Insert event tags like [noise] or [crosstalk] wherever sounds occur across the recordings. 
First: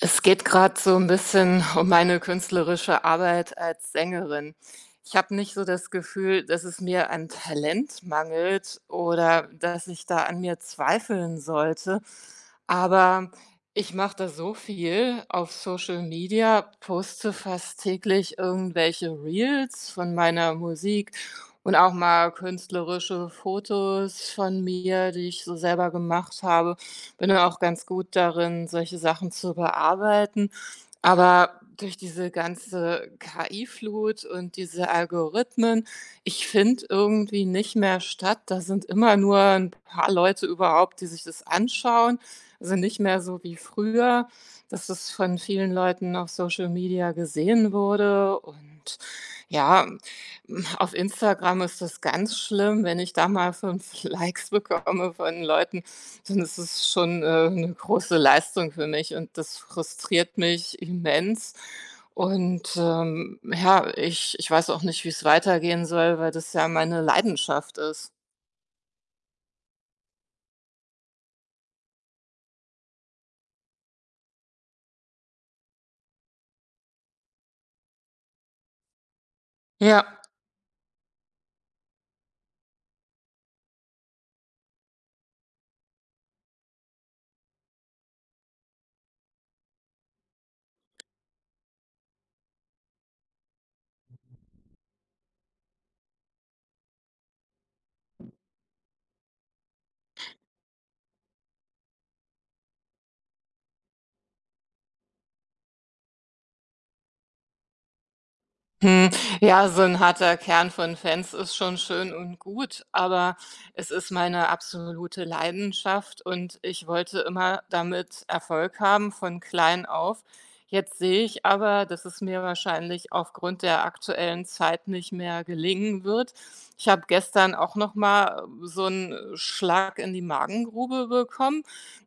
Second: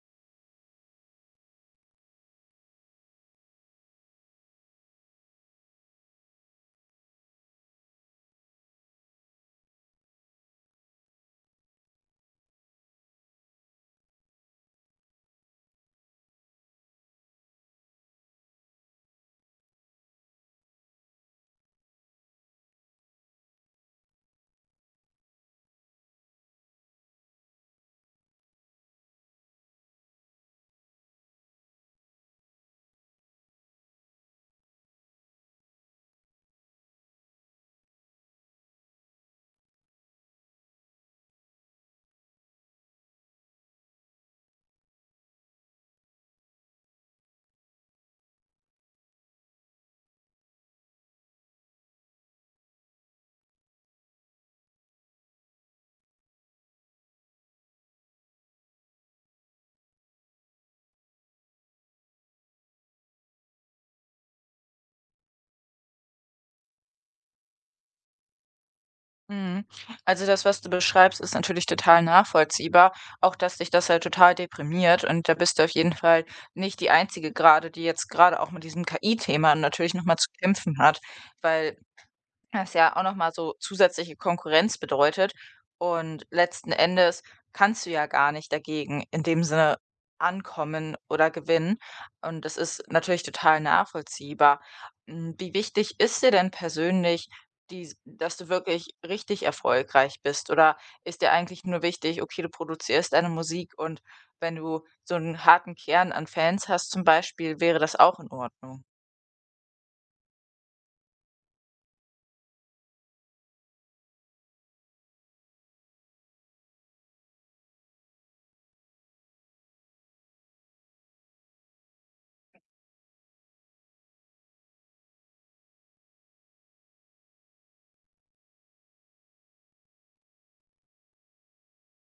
Es geht gerade so 'n bisschen um meine künstlerische Arbeit als Sängerin. Ich habe nicht so das Gefühl, dass es mir an Talent mangelt oder dass ich da an mir zweifeln sollte, aber ich mache da so viel auf Social Media, poste fast täglich irgendwelche Reels von meiner Musik und auch mal künstlerische Fotos von mir, die ich so selber gemacht habe, bin da auch ganz gut darin, solche Sachen zu bearbeiten. Aber durch diese ganze KI-Flut und diese Algorithmen, ich finde irgendwie nicht mehr statt. Da sind immer nur ein paar Leute überhaupt, die sich das anschauen. Also, nicht mehr so wie früher, dass es von vielen Leuten auf Social Media gesehen wurde und ja, auf Instagram ist das ganz schlimm, wenn ich da mal 5 [laughs] Likes bekomme von Leuten, dann ist es schon, 'ne große Leistung für mich und das frustriert mich immens. Und, ja, ich weiß auch nicht, wie es weitergehen soll, weil das ja meine Leidenschaft ist. Mhm. Also das, was du beschreibst, ist natürlich total nachvollziehbar. Auch, dass dich das halt total deprimiert. Und da bist du auf jeden Fall nicht die Einzige gerade, die jetzt gerade auch mit diesem KI-Thema natürlich nochmal Ja. zu kämpfen hat. Weil das ja auch noch mal so zusätzliche Konkurrenz bedeutet. Und letzten Endes kannst du ja gar nicht dagegen in dem Sinne ankommen oder gewinnen. Und das ist natürlich total nachvollziehbar. Wie wichtig ist dir denn persönlich dies dass du wirklich richtig erfolgreich bist? Oder ist dir eigentlich nur wichtig: Okay, du produzierst deine Musik und wenn du so einen harten Kern an Fans hast zum Beispiel, wäre das auch in Ordnung? Hm, ja, so ein harter Kern von Fans ist schon schön und gut, aber es ist meine absolute Leidenschaft und ich wollte immer damit Erfolg haben von klein auf. Jetzt sehe ich aber, dass es mir wahrscheinlich aufgrund der aktuellen Zeit nicht mehr gelingen wird. Ich habe gestern auch noch mal so einen Schlag in die Magengrube bekommen.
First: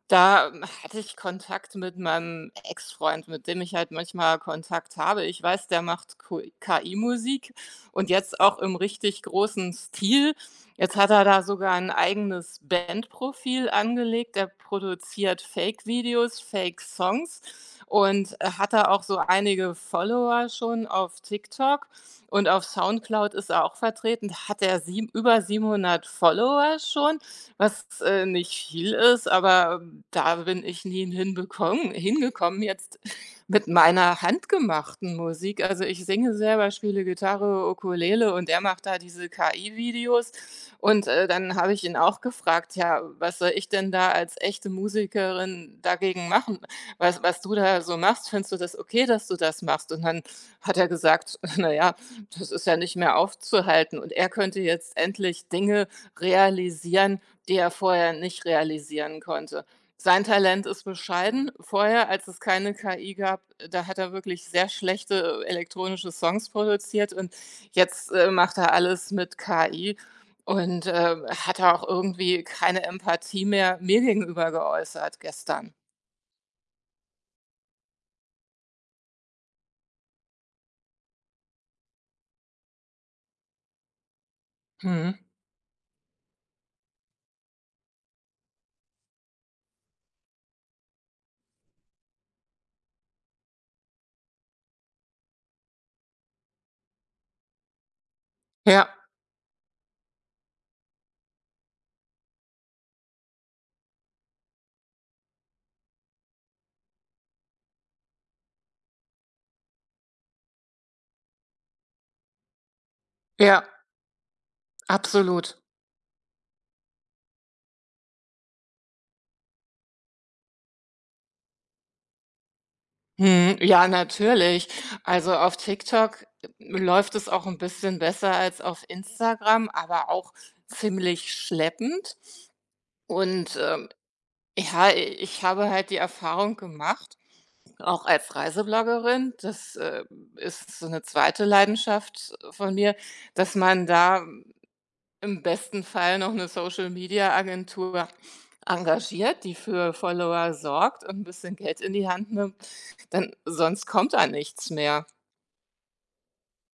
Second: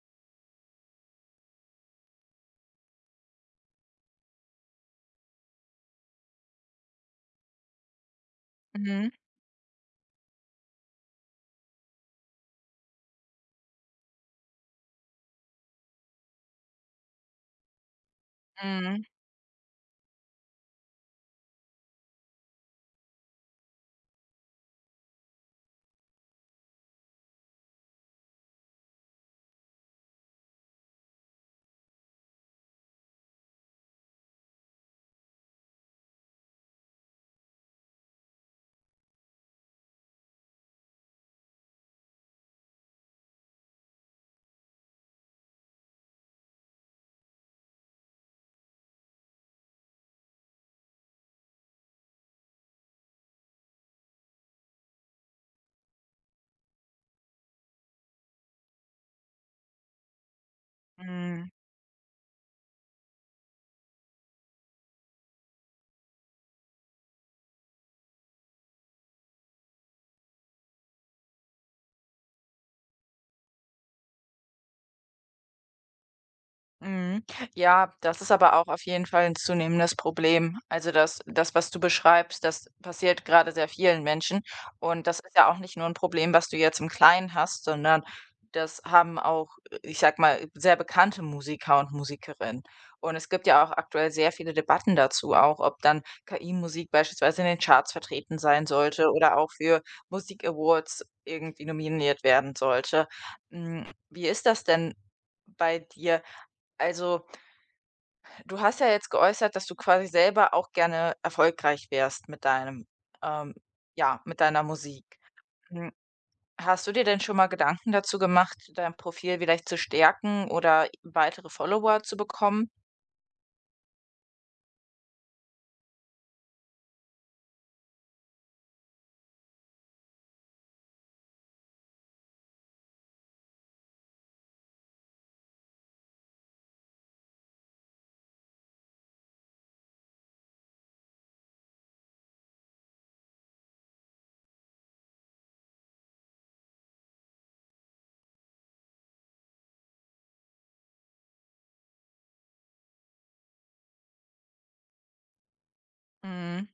Da, hatte ich Kontakt mit meinem Ex-Freund, mit dem ich halt manchmal Kontakt habe. Ich weiß, der macht Kui KI-Musik und jetzt auch im Mhm, richtig großen Stil. Jetzt hat er da sogar ein eigenes Bandprofil angelegt. Er produziert Fake-Videos, Fake-Songs und, hat da auch mhm, so einige Follower schon auf TikTok und auf Soundcloud ist er auch vertreten. Da hat er sieb über 700 Follower schon, was, nicht viel ist, aber da bin ich nie hinbekommen hingekommen jetzt [laughs] mit meiner handgemachten Musik. Also, ich singe selber, spiele Gitarre, Ukulele und er macht da diese KI-Videos. Und, dann habe ich ihn auch gefragt: „Ja, was soll ich denn da als echte Musikerin dagegen machen? Was du da so machst, findest du das okay, dass du das machst?“ Und dann hat er gesagt: [laughs] „Na ja, das ist ja nicht mehr aufzuhalten.“ Und er könnte jetzt endlich Dinge realisieren, die er vorher nicht realisieren konnte. Sein Talent ist mhm. bescheiden. Vorher, als es keine KI gab, da hat er wirklich sehr schlechte elektronische Songs produziert und jetzt macht er alles mit KI und hat er auch irgendwie keine Empathie mehr mir gegenüber geäußert gestern. Mhm. Ja, das ist aber auch auf jeden Fall 'n zunehmendes Problem. Also, das, was du beschreibst, das passiert gerade sehr vielen Menschen. Und Mhm. das ist ja auch nicht nur ein Problem, was du jetzt im Kleinen hast, sondern das haben auch, ich sag mal, sehr bekannte Musiker und Musikerinnen. Und es gibt ja auch aktuell sehr viele Debatten dazu auch, ob dann KI-Musik beispielsweise in den Charts vertreten sein Ja, sollte oder auch für Musik-Awards irgendwie nominiert werden sollte. Hm, Wie ist das denn bei dir? Also, du hast ja jetzt geäußert, dass du quasi selber auch gerne erfolgreich wärst mit deinem ähm, ja, ja, mit deiner Musik. absolut. Hm, Hast du dir denn schon mal Gedanken dazu gemacht, dein Profil vielleicht zu stärken oder weitere Follower zu bekommen? Mhm, ja, natürlich. Also auf TikTok läuft es auch ein bisschen besser als auf Instagram, aber auch ziemlich schleppend. Und, ja, ich habe halt die Erfahrung gemacht, auch als Reisebloggerin, das, ist so eine zweite Leidenschaft von mir, dass man da im besten Fall noch eine Social-Media-Agentur engagiert, die für Follower sorgt und ein bisschen Geld in die Hand nimmt, denn sonst kommt da nichts mehr. Mhm.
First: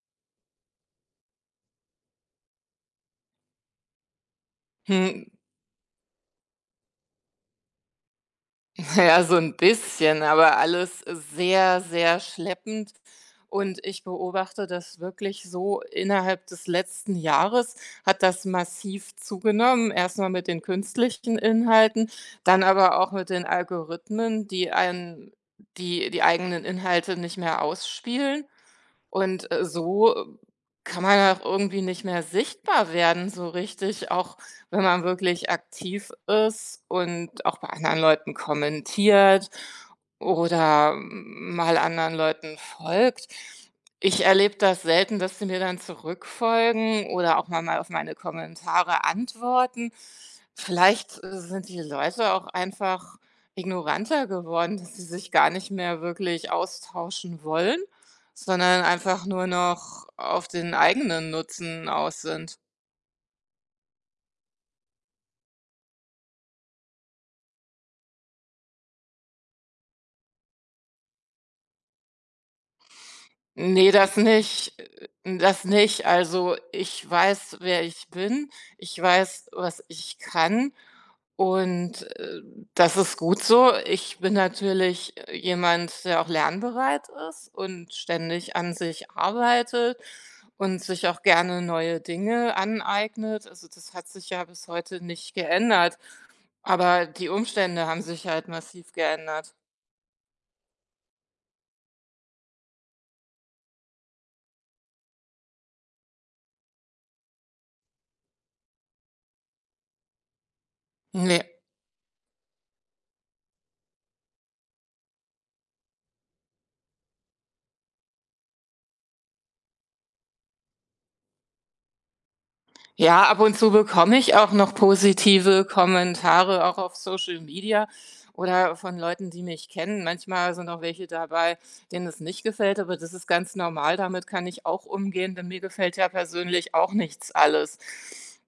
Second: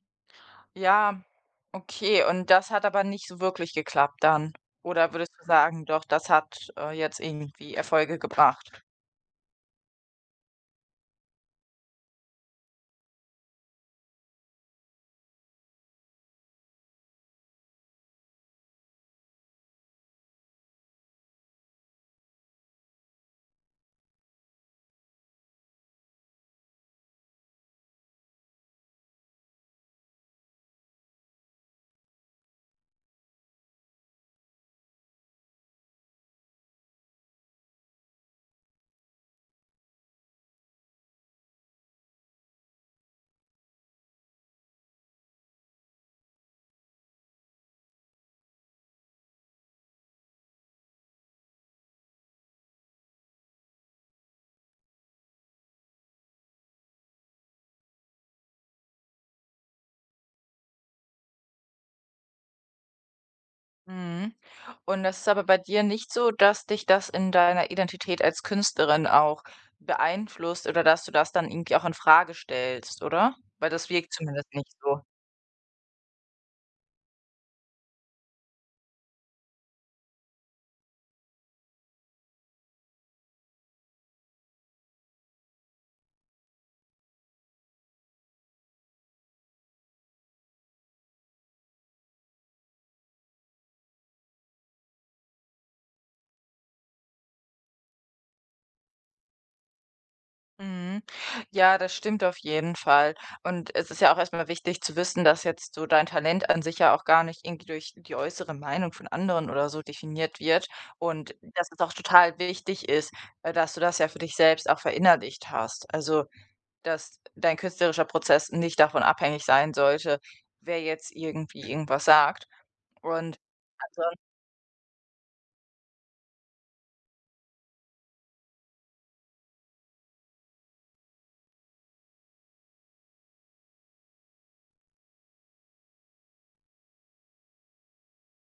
Ja, okay. Und das hat aber nicht so wirklich geklappt dann? Oder Hm, würdest du sagen, doch, das hat, jetzt irgendwie Erfolge gebracht? [laughs] ja, so ein bisschen, aber alles sehr, sehr schleppend. Und ich beobachte das wirklich so, innerhalb des letzten Jahres hat das massiv zugenommen. Erst mal mit den künstlichen Inhalten, dann aber auch mit den Algorithmen, die einen die eigenen Inhalte nicht mehr ausspielen. Und, kann man auch irgendwie nicht mehr sichtbar werden so richtig, auch wenn man wirklich aktiv ist und auch bei anderen Leuten kommentiert oder mal anderen Leuten folgt. Ich erlebe das selten, dass sie mir dann zurückfolgen oder auch mal auf meine Kommentare antworten. Vielleicht sind die Leute auch einfach ignoranter geworden, dass sie sich gar nicht mehr wirklich austauschen wollen, sondern einfach nur noch auf den eigenen Nutzen aus sind. Mhm. Und das ist aber bei dir nicht so, dass dich das in deiner Identität als Künstlerin auch beeinflusst oder dass du das dann irgendwie auch in Frage stellst, oder? Weil das Ne, wirkt das zumindest nicht nicht. so. Das nicht. Also, ich weiß, wer ich bin. Ich weiß, was ich kann und, das ist gut so. Ich bin natürlich, jemand, der auch lernbereit ist und ständig an sich arbeitet und sich auch gerne neue Dinge aneignet. Also, das hat sich ja bis heute nicht geändert, aber die Umstände haben sich halt massiv geändert. Mhm. Ja, das stimmt auf jeden Fall. Und es ist ja auch erstmal wichtig zu wissen, dass jetzt so dein Talent an sich ja auch gar nicht irgendwie durch die äußere Meinung von anderen oder so definiert wird und Ne. dass es auch total wichtig ist, dass du das ja für dich selbst auch verinnerlicht hast. Also, dass dein künstlerischer Prozess nicht davon abhängig sein sollte, wer jetzt irgendwie irgendwas sagt Ja, und ab und zu anson bekomme ich auch noch positive Kommentare, auch auf Social Media oder von Leuten, die mich kennen. Manchmal sind auch welche dabei, denen es nicht gefällt, aber das ist ganz normal. Damit kann ich auch umgehen, denn mir gefällt ja persönlich auch nichts alles.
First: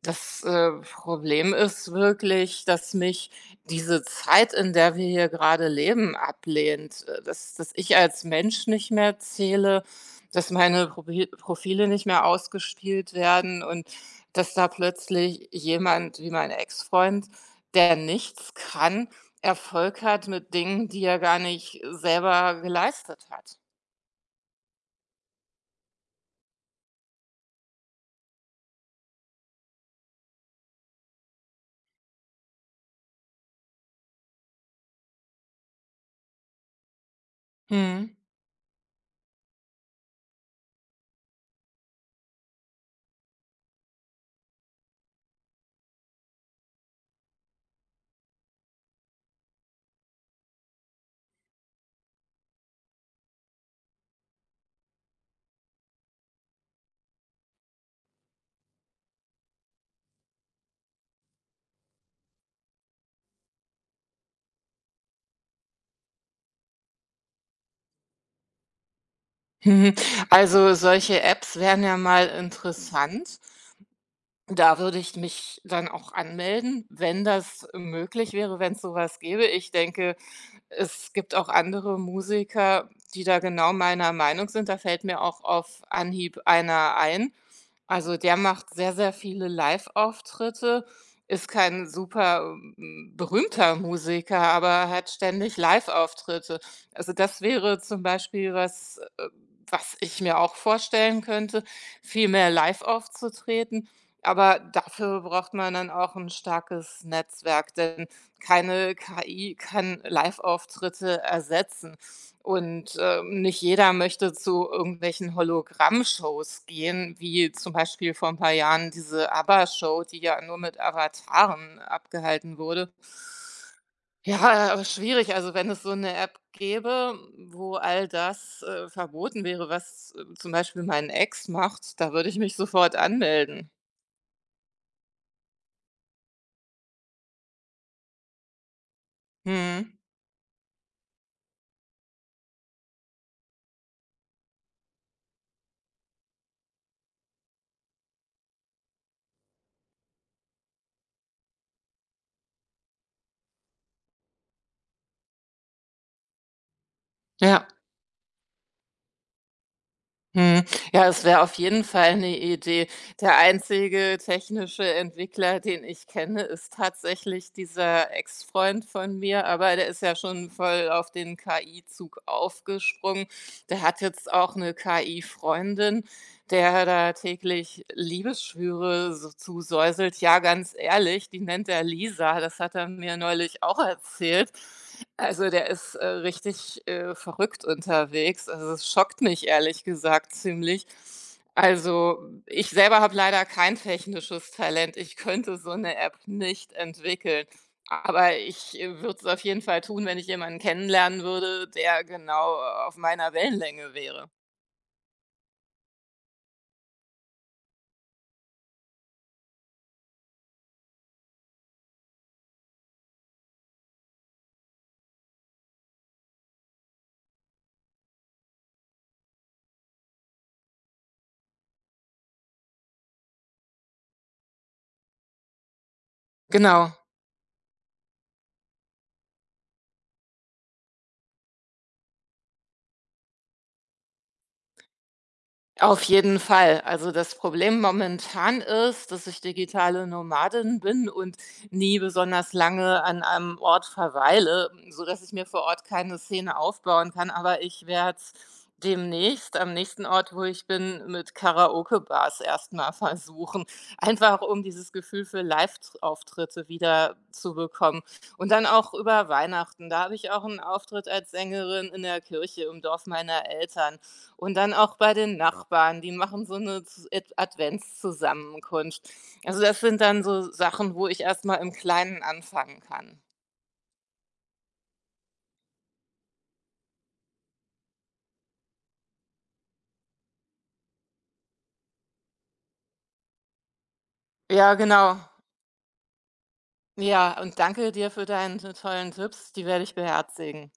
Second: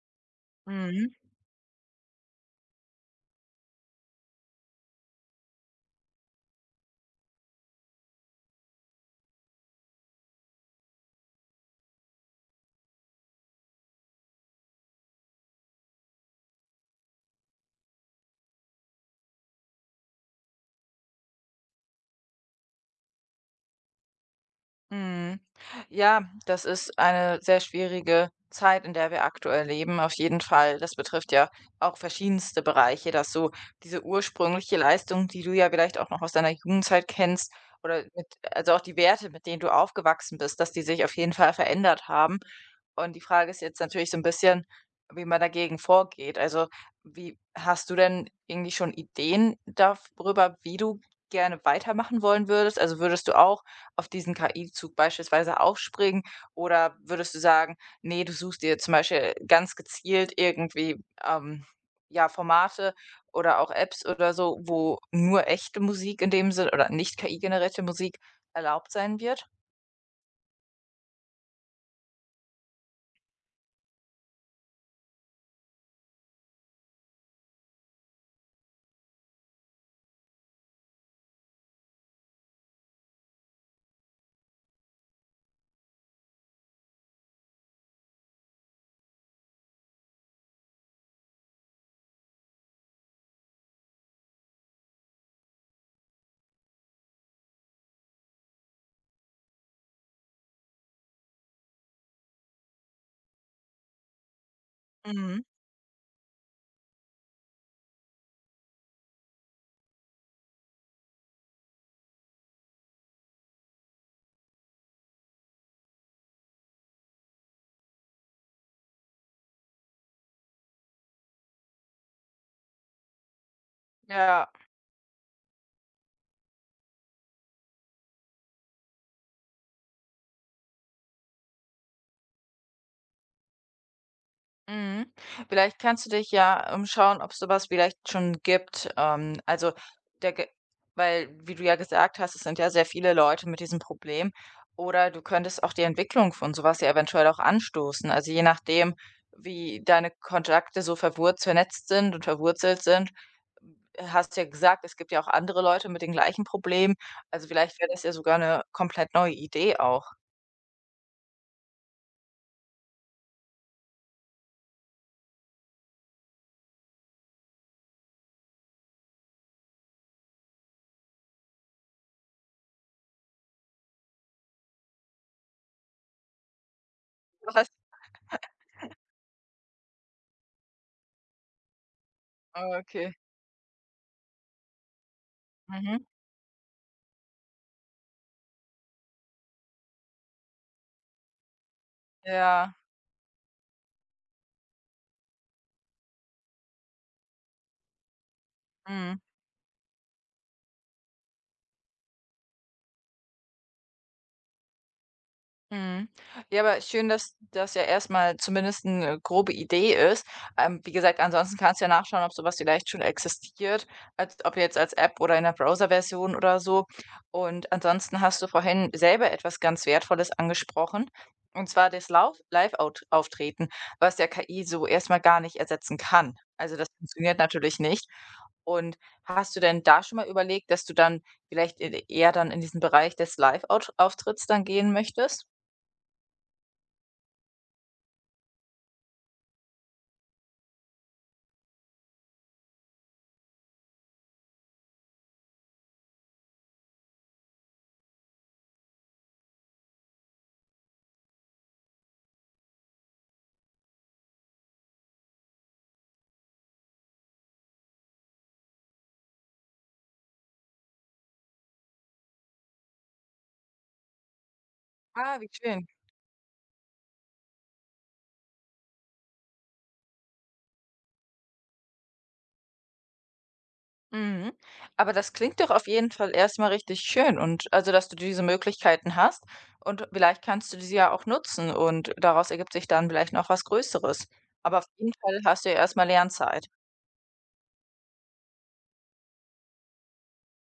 Das mhm. Problem ist wirklich, dass mich diese Zeit, in der wir hier gerade leben, ablehnt. Dass, dass ich als Mensch nicht mehr zähle, dass meine Profile nicht mehr ausgespielt werden und dass da plötzlich jemand wie mein Ex-Freund, der nichts kann, Erfolg hat mit Dingen, die er gar nicht selber geleistet hat. Mhm. Ja, das ist eine sehr schwierige Zeit, in der wir aktuell leben, auf jeden Fall. Das betrifft ja auch verschiedenste Bereiche, dass so diese ursprüngliche Leistung, die du ja vielleicht auch noch aus deiner Jugendzeit kennst, oder Mhm. mit, also auch die Werte, mit denen du aufgewachsen bist, dass die sich auf jeden Fall verändert haben. Und die Frage ist jetzt natürlich so ein bisschen, wie man dagegen vorgeht. Also, wie hast du denn irgendwie schon Ideen darüber, wie du gerne weitermachen wollen würdest? Also würdest du auch auf diesen KI-Zug beispielsweise aufspringen? Oder würdest du sagen, nee du suchst dir zum Beispiel ganz gezielt irgendwie, ja, Formate oder auch Apps oder so, wo nur echte Musik in dem Sinn oder nicht KI-generierte Musik erlaubt sein wird? Mhm. [laughs] Also solche Apps wären ja mal interessant. Da würde ich mich dann auch anmelden, wenn das möglich wäre, wenn es sowas gäbe. Ich denke, es gibt auch andere Musiker, die da genau meiner Meinung sind. Da fällt mir auch auf Anhieb einer ein. Also, der macht sehr, sehr viele Live-Auftritte, ist kein super, hm, berühmter Musiker, aber hat ständig Live-Auftritte. Also, das wäre zum Beispiel was, was ich mir auch vorstellen könnte, viel mehr live aufzutreten. Aber dafür Mhm. braucht man dann auch ein starkes Netzwerk, denn keine KI kann Live-Auftritte ersetzen. Und, nicht jeder möchte zu irgendwelchen Hologramm-Shows gehen, wie zum Beispiel vor ein paar Jahren diese ABBA-Show, die ja nur mit Avataren abgehalten wurde. Ja. Ja, schwierig. Also, wenn es so eine App gäbe, wo all das, verboten wäre, was, zum Beispiel mein Ex macht, da würde ich mich sofort anmelden. Mhm. Vielleicht kannst du dich ja umschauen, ob so was vielleicht schon gibt. Also, Mhm. der ge weil, wie du ja gesagt hast, es sind ja sehr viele Leute mit diesem Problem. Oder du könntest auch die Entwicklung von so was ja eventuell auch anstoßen. Also, je nachdem, wie deine Kontakte so verwurzelt vernetzt sind und verwurzelt sind. Hast du ja gesagt, es gibt ja auch andere Leute mit den gleichen Problemen. Also, Ja. vielleicht wäre das ja sogar eine komplett neue Idee auch. Mhm. Ja, es wäre auf jeden Fall eine Idee. Der einzige technische Entwickler, den ich kenne, ist tatsächlich dieser Ex-Freund von mir, aber der ist ja schon voll auf den KI-Zug aufgesprungen. Der hat jetzt auch 'ne KI-Freundin, der da Was? täglich Liebesschwüre so zusäuselt. Ja, ganz ehrlich, die nennt er Lisa. Das Ah, hat er okay. mir neulich auch erzählt. Also, der ist, Mhm. richtig, verrückt unterwegs. Also, es schockt mich ehrlich gesagt ziemlich. Also, ich Ja. selber habe leider kein technisches Talent. Ich könnte so eine App nicht entwickeln. Aber ich, würde Mhm. es auf jeden Fall tun, wenn ich jemanden kennenlernen würde, der genau, auf meiner Wellenlänge wäre. Mhm. Ja, aber schön, dass das ja erstmal zumindest eine grobe Idee ist. Wie gesagt, ansonsten kannst du ja nachschauen, ob so was vielleicht schon existiert, als ob jetzt als App oder in 'ner Browserversion oder so. Und ansonsten hast du vorhin selber etwas ganz Wertvolles angesprochen, und zwar das Lauf live Auftreten, was ja KI so erstmal gar nicht ersetzen kann. Also, das Genau. funktioniert natürlich nicht. Und hast du denn da schon mal überlegt, dass du dann vielleicht e eher dann in diesen Bereich des live Auftritts dann gehen möchtest? Auf jeden Fall. Also das Problem momentan ist, dass ich digitale Nomadin bin und nie besonders lange an einem Ort verweile, so dass ich mir vor Ort keine Szene aufbauen kann. Aber ich werde es demnächst, am nächsten Ort, wo ich bin, mit Karaoke-Bars erstmal versuchen. Einfach um dieses Gefühl für Live-Auftritte wieder zu bekommen. Und dann auch über Weihnachten. Da habe ich auch einen Auftritt als Sängerin in der Kirche im Dorf meiner Eltern. Und dann auch bei den Ah, wie schön. Nachbarn, die machen so eine z Ad Adventszusammenkunft. Also, das sind dann so Sachen, wo ich erst mal im Kleinen anfangen kann. Mhm. Aber das klingt doch auf jeden Fall erst mal richtig schön und also, dass du diese Möglichkeiten hast und vielleicht kannst du diese ja auch nutzen und daraus ergibt sich dann vielleicht noch was Größeres. Ja, Aber auf jeden genau. Fall hast du ja erst mal Lernzeit. Ja, und danke dir für deine tollen Tipps, die werde ich beherzigen.